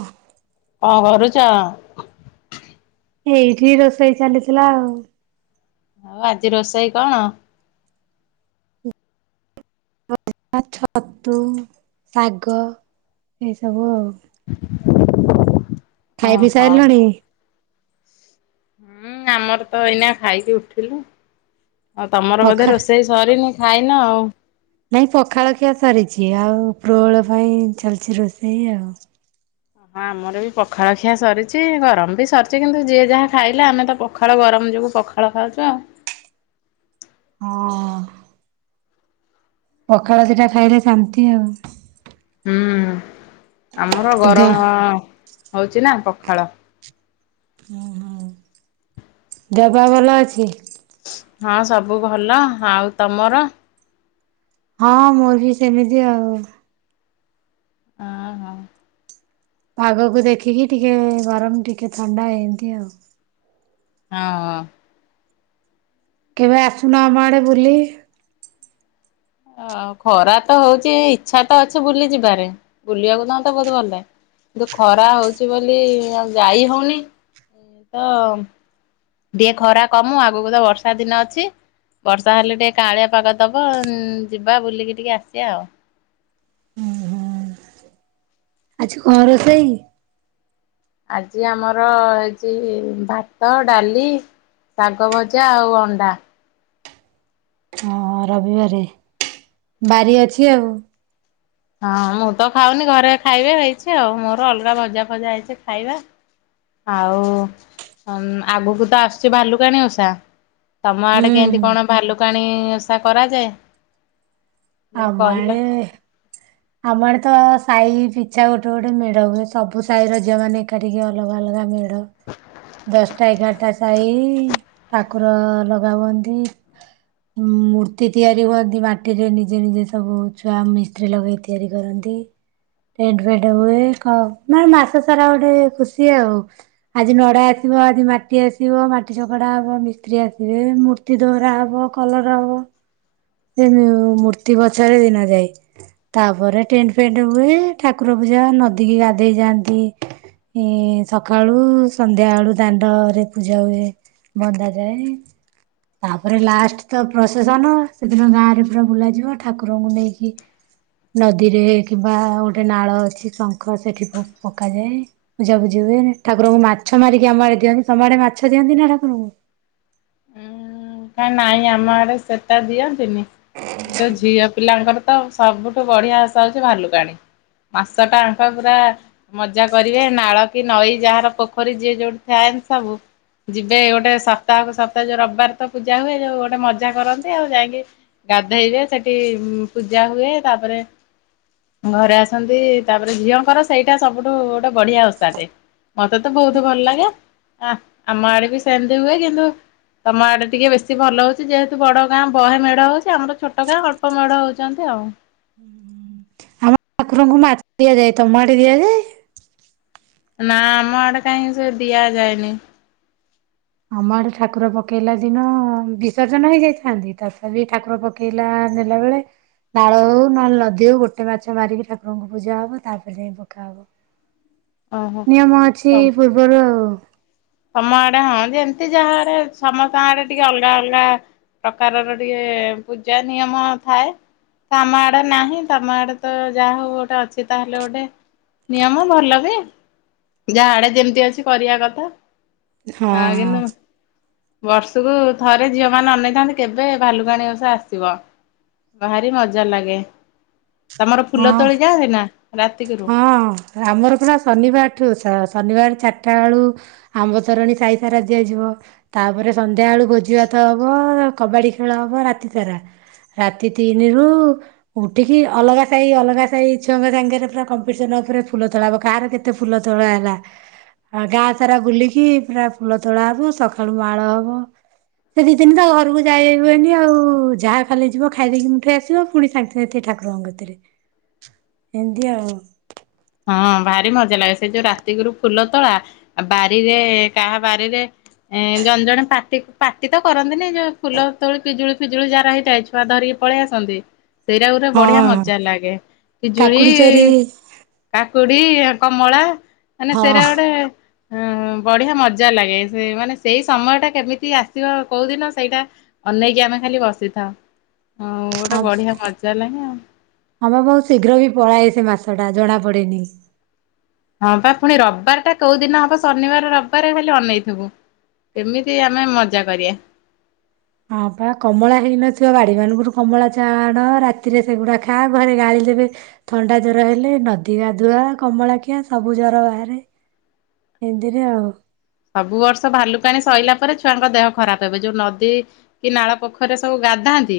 ଓୱ କଣ କରୁଛ? ଏଇଠି ରୋଷେଇ ଚାଲିଥିଲା ଆଉ। ଆଜି ରୋଷେଇ କଣ? ଛତୁ ଶାଗ ଏସବୁ ଆଉ ଜ ଖାଇ ପି ସାରିଲଣି? ହୁଁ ଆମର ତ ଏଇନା ଖାଇକି ଉଠିଲୁ। ଆଉ ତମର ବୋଧେ ପଖା ରୋଷେଇ ସରିନି ଖାଇନ ଆଉ। ଏଇ ପଖାଳଖିଆ ସରିଛି ଆଉ ପ୍ରୋଳ ପାଇଁ ଚାଲିଛି ରୋଷେଇ ଆଉ ହଁ ଆମର ବି ପଖାଳ ଖିଆ ସରିଛି ଗରମ ବି ସରିଛି କିନ୍ତୁ ଯିଏ ଯାହା ଖାଇଲେ ଆମେ ତ ପଖାଳ ଗରମ ଯୋଗୁଁ ପଖାଳ ଖାଉଛ? ହଁ। ପଖାଳ ଦିଟା ଖାଇଲେ ଶାନ୍ତି ଆଉ। ହୁଁ ଆମର ଦେହ ଗରମ ହଉଚି ନା ପଖାଳ ଦେହ ପା ଭଲ ଅଛି? ହଁ ସବୁ ଭଲ ଆଉ ତମର? ହଁ ମୋର ବି ସେମିତି ଆଉ। ହଁ ହଁ ପାଗକୁ ଦେଖିକି ଟିକେ ଗରମ ଟିକେ ଥଣ୍ଡା ଏମତି ଆଉ। ହଁ। କେବେ ଆସୁନ ଆମ ଆଡ଼େ ବୁଲି? ଓ ଖରା ତ ହଉଛି ଇଚ୍ଛା ତ ଅଛି ବୁଲି ଯିବାରେ ବୁଲିବାକୁ ତ ମତେ ବହୁତ ଭଲ ଲାଗେ। କିନ୍ତୁ ଖରା ହଉଛି ବୋଲି ଆଉ ଯାଇ ହଉନି ତ ଟିକେ ଖରା କମୁ ଆଗକୁ ତ ବର୍ଷା ଦିନ ଅଛି। ବର୍ଷା ହେଲେ ଟିକେ କାଆଁଳିଆ ପାଗ ଦବ ଯିବା ବୁଲିକି ଟିକେ ଆସିବା ଆଉ। ଆଜି କଣ ରୋଷେଇ? ଆଜି ଆମର ହେଇଛି ଭାତ ଡାଲି ଶାଗ ଭଜା ଆଉ ଅଣ୍ଡା। ହଁ ରବିବାରେ ବାରି ଅଛି ଆଉ। ହଁ ମୁଁ ତ ଖାଉନି ଘରେ ଖାଇବେ ହେଇଛି ଆଉ ମୋର ଅଲଗା ଭଜା ଫଜା ହେଇଛି ଖାଇବା। ଆଉ ଆଗକୁ ତ ଆସୁଛି ଭାଲୁକାଣୀ ଓସା ତମ ଆଡେ କେମିତି ହୁଁ କଣ ଭାଲୁକାଣି ଓସା କରାଯାଏ? ଦେଇ ଆମ କହିଲେ। ଆଡ଼େ ଆମ ଆଡ଼େ ତ ସାହି ପିଛା ଗୋଟେ ଗୋଟେ ମେଢ଼ ହୁଏ ସବୁ ସାହି ର ଝିଅ ମାନ ଏକାଠିକି ଅଲଗା ଅଲଗା ମେଳ ହ ଦଶଟା ଏଗାରଟା ସହି ଠାକୁର ଲଗାବନ୍ତି। ମୂର୍ତ୍ତି ତିଆରି ହୁଅନ୍ତି ମାଟିରେ ନିଜେ ନିଜେ ସବୁ ଛୁଆ ମିସ୍ତ୍ରୀ ଲଗେଇ ତିଆରି କରନ୍ତି। ଟେଣ୍ଟ ଫେଣ୍ଟ ହୁଏ କଣ ମାନେ ମାସ ସାରା ଗୋଟେ ଖୁସି ଆଉ। ଆଜି ନଡା ଆସିବ ଆଜି ମାଟି ଆସିବ ମାଟି ଚକଡା ହବ ମିସ୍ତ୍ରୀ ଆସିବେ ମୂ ମୂର୍ତି ଦରା ହବ କଲର ହବ ସେ ମୂର୍ତ୍ତି ପଛରେ ଦିନ ଯାଏ ତାପରେ ଟେଣ୍ଟ ଫେଣ୍ଟ ହୁଏ ଠାକୁର ପୂଜା ନଦୀ କିି ଗାଧେଇ ଯାଆନ୍ତି। ସକାଳୁ ସନ୍ଧ୍ୟାବେଳୁ ଦାଣ୍ଡରେ ପୂଜା ହୁଏ। ବନ୍ଦା ଯାଏ। ତାପରେ ଲାଷ୍ଟ ତ ପ୍ରଶେସନ ସେଦିନ ଗାଁ ରେ ପୁରା ବୁଲାଯିବ ଠାକୁରଙ୍କୁ ନେଇକି। ନଦୀରେ କିମ୍ବା ଗୋଟେ ନାଳ ଅଛି ଶଙ୍ଖ ସେଠି ପକାଯାଏ। ପୂଜା ପୂଜି ହୁଏ ଠାକୁଙ୍କୁ ମାଛ ମାରିକି ଆମ ଆଡେ ଦିଅନ୍ତି ତମ ଆଡେ ମାଛ ଦିଅନ୍ତି ନା ଠାକୁରଙ୍କୁ। କାଇ ନାଇଁ ଆମ ଆଡେ ସେଟା ଦିଅନ୍ତିନି କିନ୍ତୁ ଝିଅ ପିଲାଙ୍କର ତ ସବୁଠୁ ବଢିଆ ଆଷା ହଉଛି ଭାଲୁକାଣିୀ ମାସ ଆଙ୍କ ପୁରା ମଜା କରିବେ ନାଳ କି ନଈ ଯାହାର ପୋଖରୀ ଯିଏ ଯୋଉଠି ଥାଆନ୍ତି ସବୁ ଯିବେ ଗୋଟେ ସପ୍ତାହକୁ ସପ୍ତାହ ଯୋଉ ରବିବାର ତ ପୂଜା ହୁଏ ଯୋଉ ଗୋଟେ ମଜା କରନ୍ତି ଆଉ ଯାଇକି ଗାଧେଇବେ ସେଠି ପୂଜା ହୁଏ ତାପରେ ଘରେ ଆସନ୍ତି ତାପରେ ଝିଅଙ୍କର ସେଇଟା ସବୁଠୁ ଗୋଟେ ବଢିଆ ଓଷା ଟେ। ମତେ ତ ବହୁତ ଭଲ ଲାଗେ ଆମ ଆଡେ ବି ସେମିତି ହୁଏ କିନ୍ତୁ ତମ ଆଡେ ଟିକେ ବେଶୀ ଭଲ ହଉଛି ଯେହେତୁ ବଡ଼ ଗାଁ ବହେ ମେଢ ହଉଛି ଆମର ଛୋଟ ଗାଁ ଅଳ୍ପ ମେଢ ହଉଛନ୍ତି ଆଉ। ଆମ ଠାକୁରଙ୍କୁ ମା ଦିଆଯାଏ ତମ ଆଡେ ଦିଆଯାଏ? ନା ଆମ ଆଡେ କାହିଁ ସେ ଦିଆଯାଏନି। ଆମ ଆଡେ ଠାକୁର ପକେଇଲା ଦିନ ବିସର୍ଜନ ହେଇଯାଇଥାନ୍ତି ତଥାବି ଠାକୁର ପକେଇ ପକେଇଲା ନେଲା ବେଳେ ନାଳ ହଉ ନହେଲେ ନଦୀ ହଉ ଗୋଟେ ମାଛ ମାରିକି ଠାରଙ୍କୁ ପୂଜା ହବ ତାପରେ ଯାଇ ପକା ହବ। ଓହୋ। ନିୟମ ଅଛି ପୂର୍ବରୁ ଆଉ। ତମ ଆଡେ ହଁ ଯେମିତି ଯାହା ଆଡେ ସମସ୍ତଙ୍କ ଆଡେ ଟିକେ ଅଲଗା ଅଲଗା। ପ୍ରକାରର ଟିକେ ପୂଜା ନିୟମ ଥାଏ। ତ ଆମ ଆଡେ ନାହିଁ ତମ ଆଡେ ତ ଯାହା ହଉ ଗୋଟେ ଅଛି ତାହେଲେ ଗୋଟେ ନିୟମ ଭଲ ବି ଯାହା ଆଡେ ଯେମତି ଅଛି କରିବା କଥା। ଆ କିନ୍ତୁ ହଁ। ବର୍ଷକୁ ଥରେ ଝିଅ ମାନେ ଅନେଇଥାନ୍ତି କେବେ ଭାଲୁକାଣୀ ଓସା ଆସିବ। ଭାରି ମଜା ଲାଗେ ତମର ଫୁଲ ହଁ ତୋଳି ଯାଆନ୍ତି ନା ରାତିକିରୁ? ହଁ ଆମର ପୁରା ଶନିବାରଠୁ ଶନିବାର ଚାରିଟା ବେଳୁ ଆମ୍ବ ତରଣୀ ସାହି ସାରା ଦିଆଯିବ। ତାପରେ ସନ୍ଧ୍ୟାବେଳୁ ଭୋଜିଭାତ ହବ କବାଡି ଖେଳ ହବ ରାତି ସାରା। ରାତି ତିନିରୁ ଉଠିକି ଅଲଗା ସାହି ଅଲଗା ସାହି ଛୁଆଙ୍କ ସାଙ୍ଗରେ ପୁରା କମ୍ପିଟିସନ ଉପରେ ଫୁଲ ତୋଳା କାହାର କେତେ ଫୁଲ ତୋଳା ହେଲା। ଆଉ ଗାଁ ସାରା ବୁଲିକି ପୁରା ଫୁଲ ତୋଳା ହବ ସକାଳୁ ମାଳ ହବ। ସେ ଦି ଦିନ ତ ଘରକୁ ଯାଇହୁଏନି ଆଉ ଯାହା ଖାଲି ଯିବ ଖାଇଦେଇକି ମୁଠେଇ ଆସିବ ପୁଣି ସାଙ୍ଗ ସେତି ଠାକୁରଙ୍କ କତିରେ ଏମତି ଆଉ। ହଁ ଭାରି ମଜା ଲାଗେ ସେ ଯୋଉ ରାତିକିରୁ ଫୁଲ ତୋଳା ବାରିରେ କାହା ବାରିରେ ଏଁ ଜଣେ ଜଣେ ପାଟି ପାଟି ତ କରନ୍ତିନି ଯୋଉ ଫୁଲ ତୋଳି ପିଜୁଳି ଫିଜୁଳି ଯାହାର ହେଇଥାଏ ଛୁଆ ଧରିକି ପଳେଇ ଆସନ୍ତି ସେଇଟା ଗୋରେ ବଢିଆ ହଁ ମଜା ଲାଗେ ପିଜୁଳି କାକୁଡି ଚୋରି କାକୁଡି କମଳା ମାନେ ହଁ ସେଇରା ଗୋଟେ ହ ବଢିଆ ମଜା ଲାଗେ ସେ ମାନେ ସେଇ ସମୟ ଟା କେମିତି ଆସିବ କୋଉଦିନ ସେଇଟା ଅନେଇକି ଆମେ ଖାଲି ବସିଥାଉ ହ ଗୋଟେ ବଢିଆ ମଜା ଲାଗେ ଆଉ। ହମ ବହୁତ ଶୀଘ୍ର ବି ପଳାଏ ସେ ମାସ ଟା ଜଣା ବି ପଡେନି। ହଁ ବା ପୁଣି ରବିବାର ଟା କୋଉ ଦିନ ହବ ଶନିବାର ରବିବାର ଖାଲି ଅନେଇଥିବୁ। କେମିତି ଆମେ ମଜା କରିବା। ହଁ ପା କମଳା ହେଇନଥିବ ବାଡି ମାନଙ୍କରୁ କମଳା ଚାଣ ରାତିରେ ସେଗୁଡା ଖା ଘରେ ଗାଳି ଦେବେ। ଥଣ୍ଡା ଜର ହେଲେ ନଦୀ ଗାଧୁଆ କମଳା ଖିଆ ସବୁ ଜର ବାହାରେ। ଏନ୍ତିରେ ଆଉ। ସବୁ ବର୍ଷ ଭାଲୁକାଣି ସରିଲା ପରେ ଛୁଆଙ୍କ ଦେହ ଖରାପ ହେବ ଯୋଉ ନଦୀ ଦି ନାଳ ପୋଖରିରେ ସବୁ ଗାଧାନ୍ତି।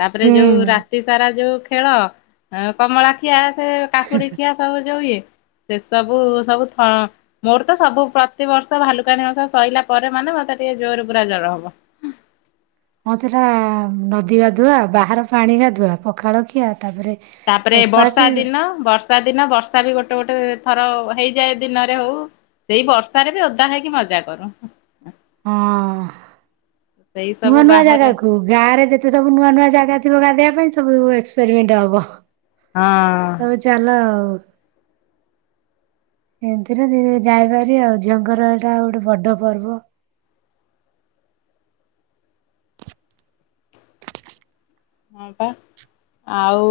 ତାପରେ ହୁଁ ଯୋଉ ରାତି ସାରା ଯୋଉ ଖେଳ କମଳା ଖିଆ ସେ କାକୁଡି ଖିଆ ସବୁ ଯୋଉ ଇଏ ସେ ସବୁ ସବୁଥ ମୋରତ ସବୁ ପ୍ରତିବର୍ଷ ସ ଭାଲୁକାଣି ଓସା ସରିଲା ପରେ ମାନେ ମତେ ଟିକେ ଜୋରରେ ପୁରା ଜର ହବ। ମତେଟା ନଦୀ ଗାଧୁଆ ବାହାର ପାଣି ଗାଧୁଆ ପଖାଳଖିଆ ତାପରେ ତାପରେ ଓପାସେ ବର୍ଷା ଦିନ ବର୍ଷା ବର୍ଷା ଦିନ ବର୍ଷା ବି ଗୋଟେ ଗୋଟେ ଥର ହେଇଯାଏ ଦିନରେ ହଉ ସେଇ ବର୍ଷାରେ ବି ଓଦା ହେଇକି ମଜା କରୁ। ହଁ। ସେଇ ନୂଆ ସବୁ ନୂଆ ବାହାରେ ଜାଗାକୁ ଗାଁ ରେ ଯେତେ ସବୁ ନୂଆ ନୂଆ ଜାଗା ଥିବ ଗାଧେଇବା ପାଇଁ ସବୁ ଏକ୍ସପେରିମେଣ୍ଟ ହବ। ହଁ। ହଉ ଚାଲ ଆଉ। ଏମତିରେ ଯାଏ ଭାରି ଆଉ ଝିଅଙ୍କର ଏଇଟା ଗୋଟେ ବଡ ପର୍ବ। ହଁ ପା ଆଉ।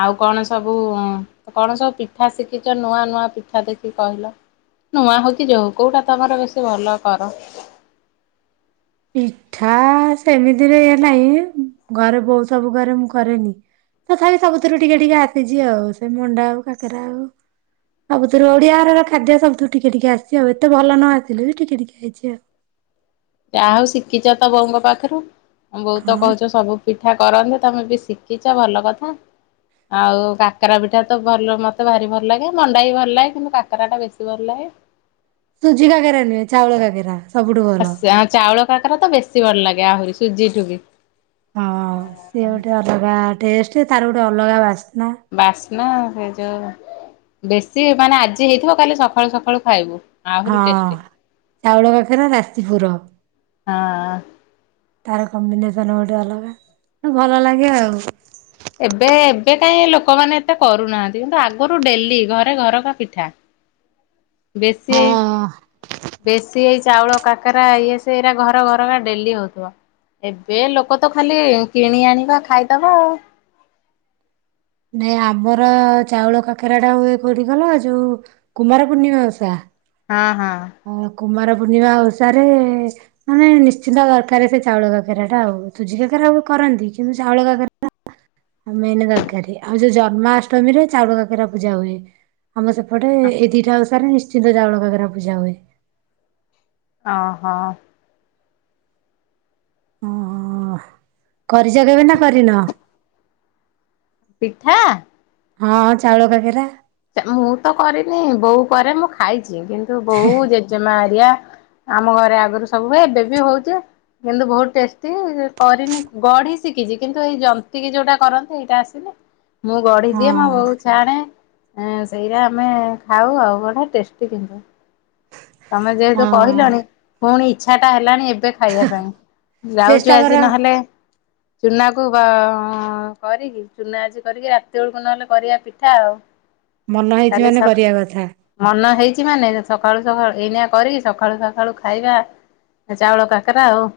ଆଉ କଣ ସବୁ କଣ ସବୁ ପିଠା ଶିଖିଛ ନୂଆ ନୂଆ ପିଠା ଦେଖି କହିଲ। ନୂଆ ହଉ କି ଯୋଉ କୋଉଟା ତମର ବେଶୀ ଭଲ କର। ପିଠା ସେମିତିରେ ଇ ନାହିଁ ଘରେ ବୋଉ ସବୁ ଘରେ ମୁଁ କରେନି। ତଥାପି ସବୁଥିରୁ ଟିକେ ଟିକେ ଆସିଛି ଆଉ ସେ ମଣ୍ଡା ହଉ କାକେରା ହଉ। ଆଉ ତୋର ଓଡିଆ ଘର ଖାଦ୍ୟ ସବୁଥିରୁ ଟିକେ ଟିକେ ଆସିଛି ଆଉ ଏତେ ଭଲ ନ ଆସିଲେ ବି ଟିକେ ଟିକେ ହେଇଛି ଆଉ। ଯାହା ହଉ ଶିଖିଛ ତ ବୋଉଙ୍କ ପାଖରୁ ମୋ ବୋଉ ତ ହଁ କହୁଛ ସବୁ ପିଠା କରନ୍ତି ତମେ ବି ଶିଖିଛ ଭଲ କଥା। ଆଉ କାକରା ପିଠା ତ ଭଲ ମତେ ଭାରି ଭଲ ଲାଗେ ମଣ୍ଡା ବି ଭଲ ଲାଗେ କିନ୍ତୁ କାକରା ଟା ବେଶୀ ଭଲ ଲାଗେ। ସୁଜି କାଗେରା ନୁହେ ଚାଉଳ କାଗେରା। ଆ ଚାଉଳ କାକରେ ତ ବେଶୀ ଭଲ ଲାଗେ ଆହୁରି ସୁଜିଠୁ ବି। ହଁ ସିଏ ଗୋଟେ ଅଲଗା ଟେଷ୍ଟ ତାର ଗୋଟେ ଅଲଗା ବାସ୍ନା। ବାସ୍ନା ସେ ଯୋଉ ବେଶୀ ମାନେ ଆଜି ହେଇଥିବ କାଲି ସକାଳୁ ସକାଳୁ ଖାଇବୁ। ହଁ ଆହୁରି ଟେଷ୍ଟି ଚାଉଳ କାକରା ରାଶିପୁର। ହଁ। ତାର କମ୍ବିନେସନ ଗୋଟେ ଅଲଗା ମାନେ ଭଲ ଲାଗେ ଆଉ। ଏବେ ଏବେ କାହିଁ ଲୋକମାନେ ଏତେ କରୁନାହାନ୍ତି କିନ୍ତୁ ଆଗରୁ ଡେଲି ଘରେ ଘରକା ପିଠା। ବେଶୀ। ହଁ ବେଶୀ ଏଇ ଚାଉଳ କାକରା ଇଏ ସେ ଏଇଟା ଘର ଘର ଡେଲି ହଉଥିବ। ଏବେ ଲୋକ ତ ଖାଲି କିଣି ଆଣିବା ଖାଇବାର। ନାଇ ଆମର ଚାଉଳ କାଖେରା ଟା ହୁଏ କୋଉଠି ଗଲ ଯୋଉ କୁମାର ପୂର୍ଣ୍ଣିମା ଓଷା। ହଁ ହଁ। ଅ କୁମାର ପୂର୍ଣ୍ଣିମା ଅସାରେ। ମାନେ ନିଶ୍ଚିନ୍ତ ଦରକାର ସେ ଚାଉଳ କକେରା ଟା ଆଉ ତୁଜି କାକେରା କରନ୍ତି କିନ୍ତୁ ଚାଉଳ କାକେରା ଆ ମେନ୍ ଦରକାର ଆଉ ଯୋଉ ଜନ୍ମାଷ୍ଟମୀ ରେ ଚାଉଳ କାକିରା ପୂଜା ହୁଏ। ଆମ ସେପଟେ ଏଇ ଦିଟା ଅନୁସାରେ ନିଶ୍ଚିନ୍ତ ଜାଉଳ କାଗରା ପୂଜା ହୁଏ। ଓ ହୋ। ଓ କରିଛ କେବେ ନା କରିନ। ପିଠା ହଁ ଚାଉଳ କାକେରା। ଚା ମୁଁ ତ କରିନି ବୋଉ କରେ ମୁଁ ଖାଇଛି କିନ୍ତୁ ବୋଉ ଜେଜେମା ଏରିଆ ଆମ ଘରେ ଆଗରୁ ସବୁ ଏବେ ବି ହଉଛି କିନ୍ତୁ ବହୁତ୍ ଟେଷ୍ଟି କରିନି ଗଢି ଶିକିଛି କିନ୍ତୁ ଏଇ ଜନ୍ତି କି ଯୋଉଟା କରନ୍ତି ଏଇଟା ଆସ ମୁଁ ଗଢି ଦିଏ ମୋ ହଁ ବୋଉ ଛାଣେ। ଏ ସେଇରା ଆମେ ଖାଉ ଆଉ ବଢିଆ ଟେଷ୍ଟି କିନ୍ତୁ। ତମେ ଯେହେତୁ ହଁ କହିଲଣି ପୁଣି ଇଚ୍ଛାଟା ହେଲାଣି ଏବେ କ ଖାଇବା ପାଇଁ ଯାଉଚୁ ଚେଷ୍ଟା କର ଆଜି ନହେଲେ ଚୁନା କୁ ବ କରିକି ଚୁନା ଆଜି କରିକି ରାତି ବେଳକୁ ନହେଲେ କରିବା ପିଠା ଆଉ। [inaudible] ମନ ହେଇଚି କାଲି ମାନେ ସକା କରିବା କଥା। ମନ ହେଇଚି ମାନେ ସକାଳୁ ସଖାଳୁ ଏଇନା କରିକି ସଖାଳୁ ସଖାଳୁ ଖାଇବା ଚାଉଳ କାକେରା ଆଉ।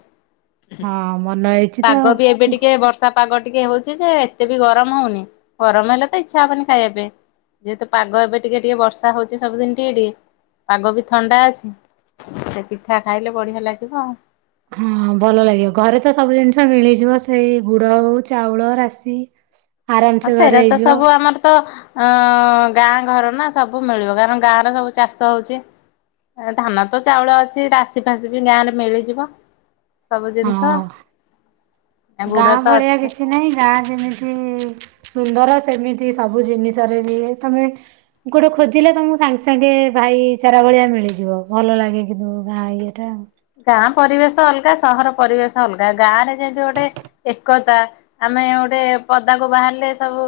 ଉଁ ହୁଁ ହଁ ମନ ହେଇଛି ପାଗ ତ ବି ଏବେ ଟିକେ ବର୍ଷା ପ ପାଗ ଟିକେ ହଉଛି ଯେ ଏତେ ବି ଗରମ ହଉନି ଗରମ ହେଲେ ତ ଇଚ୍ଛା ହବନି ଖାଇବା ପାଇଁ ଯେହେତୁ ପାଗ ଏବେ ଟିକେ ଟିକେ ବର୍ଷା ହଉଛି ସବୁଦିନ ଟିକେ ଟିକେ ପାଗ ବି ଥଣ୍ଡା ଅଛି ସେ ପିଠା ଖାଇଲେ ବଢିଆ ଲାଗିବ ଆଉ ହଁ ଭଲ ଲାଗିବ ଘରେ ତ ସବୁ ଜିନିଷ ମିଳିଯିବ ସେଇ ଗୁଡ ହଉ ଚାଉଳ ରାଶି ହଁ ଆରାମସେ ସେରା ଘରେ ତ ହେଇଯିବ ସବୁ ଆମର ତ ଅଁ ଗାଁ ଘର ନା ସବୁ ମିଳିବ କାରଣ ଗାଁରେ ସବୁ ଚାଷ ହଉଛି ଧାନ ତ ଚାଉଳ ଅଛି ରାଶୀ ଫାଶୀ ବି ଗାଁ ରେ ମିଳିଯିବ ସବୁ ଜିନିଷ ହଁ ଗାଁ ଗୁଡ ତ ଭଳିଆ ଅଛି କିଛି ନାହିଁ ଗାଁ ଯେମିତି ସୁନ୍ଦର ସେମିତି ସବୁ ଜିନିଷରେ ବି ତମେ ଗୋଟେ ଖୋଜିଲେ ତମକୁ ସାଙ୍ଗେ ସାଙ୍ଗେ ଭାଇ ଚାରା ଭଳିଆ ମିଳିଯିବ ଭଲ ଲାଗେ କିନ୍ତୁ ଗାଁ ଏଇଟା ଗାଁ ପରିବେଶ ଅଲଗା ସହର ପରିବେଶ ଅଲଗା ଗାଁ ରେ ଯେମିତି ଗୋଟେ ଏକତା ଆମେ ଗୋଟେ ପଦାକୁ ବାହାରିଲେ ସବୁ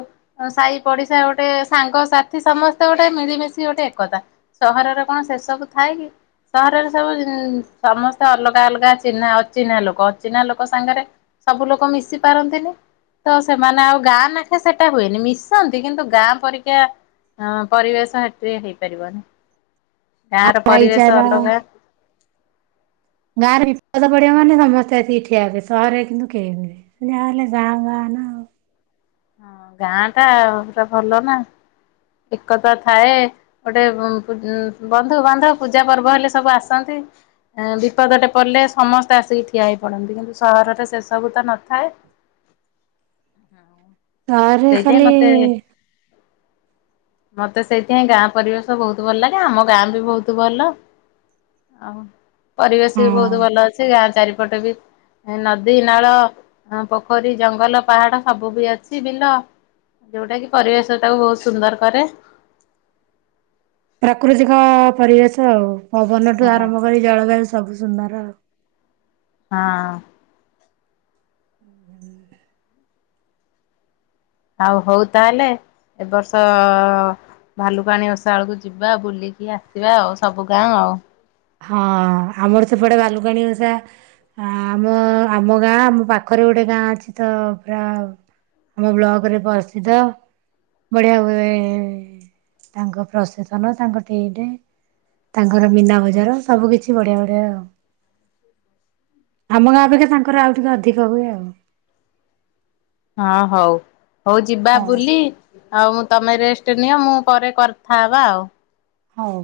ସାହି ପଡିଶା ଗୋଟେ ସାଙ୍ଗସାଥି ସମସ୍ତେ ଗୋଟେ ମିଳିମିଶି ଗୋଟେ ଏକତା ସହରରେ କଣ ସେ ସବୁ ଥାଏ କି ସହରରେ ସବୁ ଜି ସମସ୍ତେ ଅଲଗା ଅଲଗା ଚିହ୍ନା ଅଚିହ୍ନା ଲୋକ ଅଚିହ୍ନା ଲୋକ ସାଙ୍ଗରେ ସବୁ ଲୋକ ମିଶି ପାରନ୍ତିନି। ତ ସେମାନେ ଆଉ ଗାଁ ନାଖେ ସେଟା ହୁଏନି ମିଶନ୍ତି କିନ୍ତୁ ଗାଁ ପରିକା ହଁ ପରିବେଶ ସେଥିି ହେଇପାରିବନି ଗାଁ ର ପରିବେଶ ଭାଇଚାରା ଅଲଗା ଗାଁରେ ବିପଦ ପଡିବ ମାନେ ସମସ୍ତେ ଆସିକି ଠିଆବେ ସହରରେ କିନ୍ତୁ କେହି ନୁହଁ। ଯାହଲେ ଗାଁ ଗାଁ ନା ହଁ ଗାଁ ଟା ପୁରା ଭଲ ନା ଏକଥା ଥାଏ। ଗୋଟେ ଉ ବନ୍ଧୁ ବାନ୍ଧବ ପୂଜା ପର୍ବ ହେଲେ ସବୁ ଆସନ୍ତି। ବିପଦଟେ ପଡ଼ିଲେ ସମସ୍ତେ ଆସିକି ଠିଆ ହେଇ ପଡ଼ନ୍ତି କିନ୍ତୁ ସହରରେ ସେସବୁ ତ ନଥାଏ ତରେ ସେଇଥିପାଇଁ ଖାଲି ମତେ ମତେ ସେଇଥିପାଇଁ ଗାଁ ପରିବେଶ ବହୁତ ଭଲ ଲାଗେ ଆମ ଗାଁ ବି ବହୁତ ଭଲ। ଆଉ ପରିବେଶ ବି ହଁ ବହୁତ ଭଲ ଅଛି ଗାଁ ଚାରିପଟ ବି ନଦୀ ନାଳ ପୋଖରୀ ଜଙ୍ଗଲ ପାହାଡ ସବୁ ବି ଅଛି ବିଲ। ଯୋଉଟା କି ପରିବେଶଟାକୁ ବହୁତ ସୁନ୍ଦର କରେ। ପ୍ରାକୃତିକ ପରିବେଶ ଆଉ ପବନଠୁ ହଁ ଆରମ୍ଭ କରି ଜଳବାୟୁ ସବୁ ସୁନ୍ଦର ଆଉ। ହଁ ଆଉ ହଉ ତାହେଲେ ଏବର୍ଷ ଭାଲୁକାଣି ଓଷା ବେଳକୁ ଯିବା ବୁଲିକି ଆସିବା ଆଉ ସବୁ ଗାଁ ଆଉ। ହଁ ଆମର ସେପଟେ ଭାଲୁକାଣୀ ଓଷା ଆ ଆମ ଆମ ଗାଁ ଆମ ପାଖରେ ଗୋଟେ ଗାଁ ଅଛି ତ ପୁରା ଆମ ବ୍ଲକରେ ପ୍ରସିଦ୍ଧ ବଢ଼ିଆ ହୁଏ। ତାଙ୍କ ପ୍ରସେସନ ତାଙ୍କ ଟେଣ୍ଟ ତାଙ୍କର ମୀନାବଜା ର ସବୁ କିଛି ବଢିଆ ବଢିଆ ଆଉ। ଆମ ଗାଁ ଅପେକ୍ଷା ତାଙ୍କର ଆଉ ଟିକେ ଅଧିକ ହୁଏ ଆଉ। ହଁ ହଉ ହଉ ଯିବା ବୁଲି। ଆଉ ମୁଁ ତମେ ରେଷ୍ଟ ନିଅ ମୁଁ ପରେ କଥା ହବା ଆଉ। ହଉ।